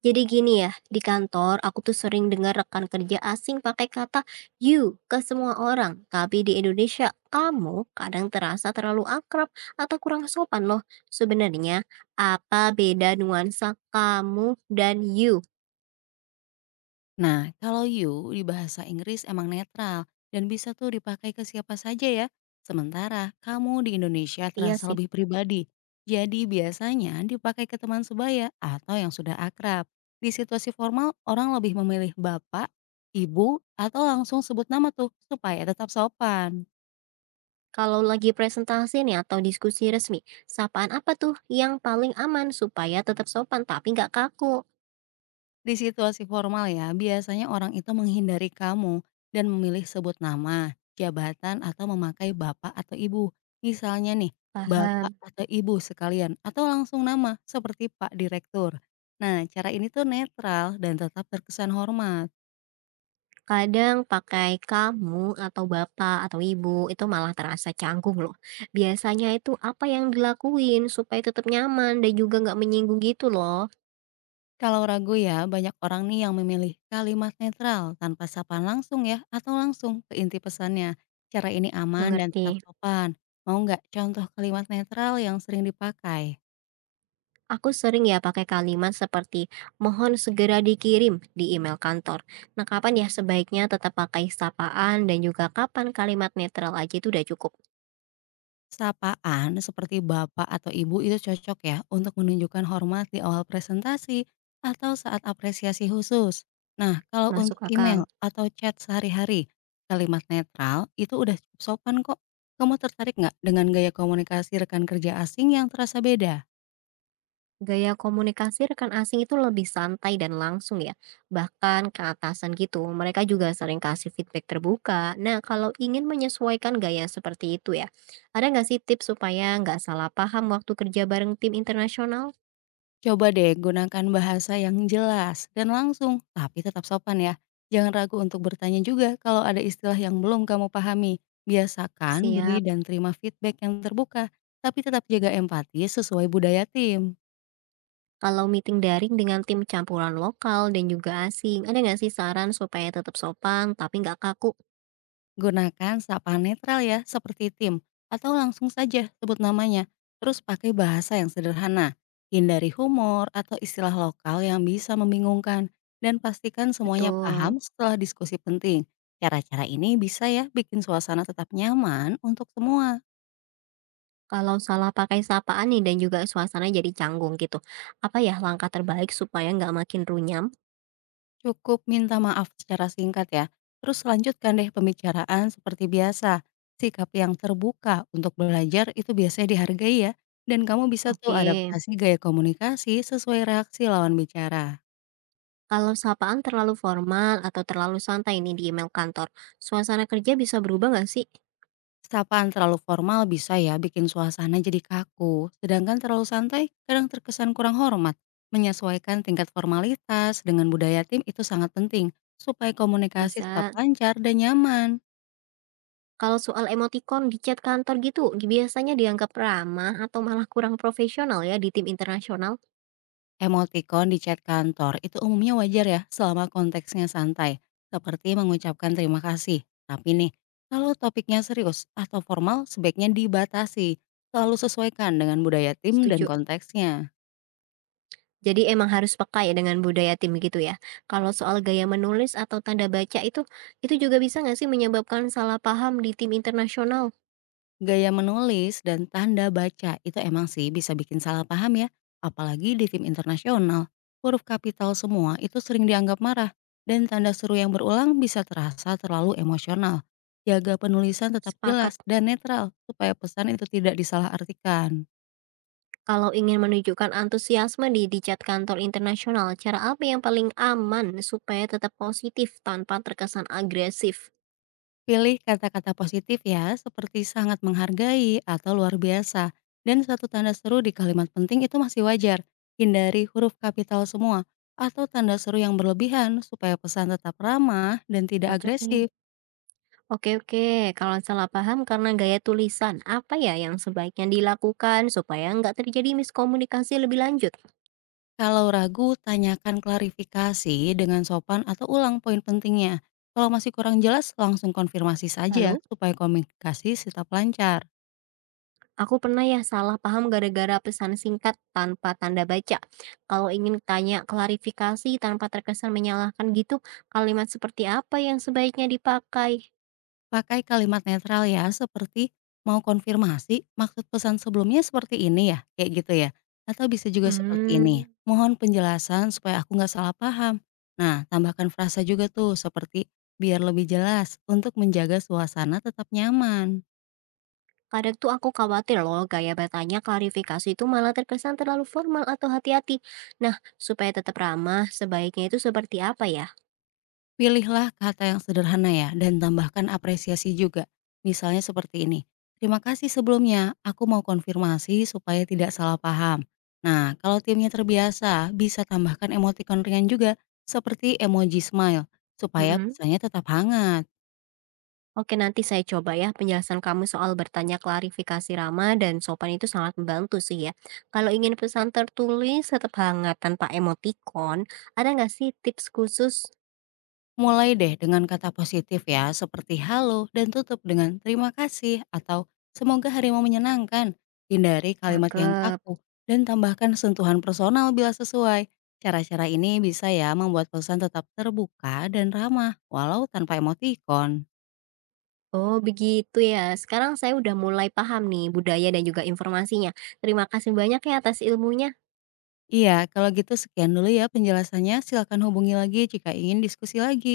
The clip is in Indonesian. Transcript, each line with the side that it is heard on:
right: Jadi gini ya, di kantor aku tuh sering dengar rekan kerja asing pakai kata you ke semua orang. Tapi di Indonesia, kamu kadang terasa terlalu akrab atau kurang sopan loh. Sebenarnya, apa beda nuansa kamu dan you?
left: Nah, kalau you di bahasa Inggris emang netral dan bisa tuh dipakai ke siapa saja ya. Sementara kamu di Indonesia
right: Iya
left: terasa
right: sih,
left: lebih pribadi. Jadi biasanya dipakai ke teman sebaya atau yang sudah akrab. Di situasi formal, orang lebih memilih bapak, ibu, atau langsung sebut nama tuh supaya tetap sopan.
right: kalau lagi presentasi nih atau diskusi resmi, sapaan apa tuh yang paling aman supaya tetap sopan tapi nggak kaku?
left: Di situasi formal ya, biasanya orang itu menghindari kamu dan memilih sebut nama, jabatan atau memakai bapak atau ibu. Misalnya nih, bapak
right: Paham.
left: atau ibu sekalian atau langsung nama seperti Pak Direktur. Nah, cara ini tuh netral dan tetap terkesan hormat.
right: Kadang pakai kamu atau bapak atau ibu itu malah terasa canggung loh. Biasanya itu apa yang dilakuin supaya tetap nyaman dan juga nggak menyinggung gitu loh.
left: Kalau ragu ya, banyak orang nih yang memilih kalimat netral tanpa sapaan langsung ya atau langsung ke inti pesannya. Cara ini aman dan tetap
right: Mengerti?
left: sopan. Mau nggak contoh kalimat netral yang sering dipakai?
right: Aku sering ya pakai kalimat seperti mohon segera dikirim di email kantor. Nah kapan ya sebaiknya tetap pakai sapaan dan juga kapan kalimat netral aja itu udah cukup.
left: Sapaan seperti Bapak atau Ibu itu cocok ya untuk menunjukkan hormat di awal presentasi atau saat apresiasi khusus. Nah, kalau untuk
right: Masuk
left: email
right: akal.
left: atau chat sehari-hari, kalimat netral itu udah cukup sopan kok. Kamu tertarik nggak dengan gaya komunikasi rekan kerja asing yang terasa beda?
right: Gaya komunikasi rekan asing itu lebih santai dan langsung ya, bahkan ke atasan gitu. Mereka juga sering kasih feedback terbuka. Nah, kalau ingin menyesuaikan gaya seperti itu ya, ada nggak sih tips supaya nggak salah paham waktu kerja bareng tim internasional?
left: Coba deh gunakan bahasa yang jelas dan langsung, tapi tetap sopan ya. Jangan ragu untuk bertanya juga kalau ada istilah yang belum kamu pahami. Biasakan beri
right: Siap.
left: dan terima feedback yang terbuka, tapi tetap jaga empati sesuai budaya tim.
right: Kalau meeting daring dengan tim campuran lokal dan juga asing, ada nggak sih saran supaya tetap sopan tapi nggak kaku?
left: Gunakan sapa netral ya, seperti tim, atau langsung saja sebut namanya. Terus pakai bahasa yang sederhana. Hindari humor atau istilah lokal yang bisa membingungkan. Dan pastikan semuanya paham
right: Betul.
left: setelah diskusi penting. Cara-cara ini bisa ya bikin suasana tetap nyaman untuk semua.
right: Kalau salah pakai sapaan nih dan juga suasana jadi canggung gitu. Apa ya langkah terbaik supaya nggak makin runyam?
left: Cukup minta maaf secara singkat ya. Terus lanjutkan deh pembicaraan seperti biasa. Sikap yang terbuka untuk belajar itu biasanya dihargai ya. Dan kamu bisa tuh
right: Oke,
left: adaptasi gaya komunikasi sesuai reaksi lawan bicara.
right: kalau sapaan terlalu formal atau terlalu santai nih di email kantor, suasana kerja bisa berubah nggak sih?
left: Sapaan terlalu formal bisa ya bikin suasana jadi kaku. Sedangkan terlalu santai kadang terkesan kurang hormat. Menyesuaikan tingkat formalitas dengan budaya tim itu sangat penting supaya komunikasi tetap
right: Bisa.
left: lancar dan nyaman.
right: Kalau soal emoticon di chat kantor gitu, biasanya dianggap ramah atau malah kurang profesional ya di tim internasional.
left: Emotikon di chat kantor itu umumnya wajar ya selama konteksnya santai, seperti mengucapkan terima kasih. Tapi nih, kalau topiknya serius atau formal sebaiknya dibatasi, selalu sesuaikan dengan budaya tim dan
right: Setuju.
left: konteksnya.
right: Jadi emang harus peka ya dengan budaya tim gitu ya. Kalau soal gaya menulis atau tanda baca itu juga bisa nggak sih menyebabkan salah paham di tim internasional?
left: Gaya menulis dan tanda baca itu emang sih bisa bikin salah paham ya, apalagi di tim internasional. Huruf kapital semua itu sering dianggap marah, dan tanda seru yang berulang bisa terasa terlalu emosional. Jaga penulisan tetap
right: Sepakat.
left: jelas dan netral, supaya pesan itu tidak disalahartikan.
right: Kalau ingin menunjukkan antusiasme di chat kantor internasional, cara apa yang paling aman supaya tetap positif tanpa terkesan agresif?
left: Pilih kata-kata positif ya, seperti sangat menghargai atau luar biasa. Dan suatu tanda seru di kalimat penting itu masih wajar. Hindari huruf kapital semua atau tanda seru yang berlebihan supaya pesan tetap ramah dan tidak
right: Cocok nih.
left: agresif.
right: Oke oke, kalau salah paham karena gaya tulisan, apa ya yang sebaiknya dilakukan supaya nggak terjadi miskomunikasi lebih lanjut?
left: Kalau ragu, tanyakan klarifikasi dengan sopan atau ulang poin pentingnya. Kalau masih kurang jelas, langsung konfirmasi saja
right: Lalu,
left: supaya komunikasi tetap lancar.
right: aku pernah ya salah paham gara-gara pesan singkat tanpa tanda baca. Kalau ingin tanya klarifikasi tanpa terkesan menyalahkan gitu, kalimat seperti apa yang sebaiknya dipakai?
left: Pakai kalimat netral ya, seperti, "Mau konfirmasi maksud pesan sebelumnya seperti ini ya?" Kayak gitu ya? Atau bisa juga seperti ini,
right: Hmm.
left: "Mohon penjelasan supaya aku nggak salah paham." Nah, tambahkan frasa juga tuh seperti, "Biar lebih jelas," untuk menjaga suasana tetap nyaman.
right: Kadang tuh aku khawatir loh gaya bertanya klarifikasi itu malah terkesan terlalu formal atau hati-hati. Nah, supaya tetap ramah, sebaiknya itu seperti apa ya?
left: Pilihlah kata yang sederhana ya, dan tambahkan apresiasi juga. Misalnya seperti ini, terima kasih sebelumnya, aku mau konfirmasi supaya tidak salah paham. Nah, kalau timnya terbiasa, bisa tambahkan emotikon ringan juga, seperti emoji smile, supaya
right: Mm-mm.
left: pesannya tetap hangat.
right: Oke, nanti saya coba ya penjelasan kamu soal bertanya klarifikasi ramah dan sopan itu sangat membantu sih ya. Kalau ingin pesan tertulis tetap hangat tanpa emotikon, ada nggak sih tips khusus?
left: Mulai deh dengan kata positif ya, seperti halo dan tutup dengan terima kasih atau semoga harimu menyenangkan. Hindari kalimat yang
right: Cakep.
left: kaku dan tambahkan sentuhan personal bila sesuai. Cara-cara ini bisa ya membuat pesan tetap terbuka dan ramah, walau tanpa emotikon.
right: Oh begitu ya. Sekarang saya udah mulai paham nih budaya dan juga informasinya. Terima kasih banyak ya atas ilmunya.
left: Iya, kalau gitu sekian dulu ya penjelasannya. Silakan hubungi lagi jika ingin diskusi lagi.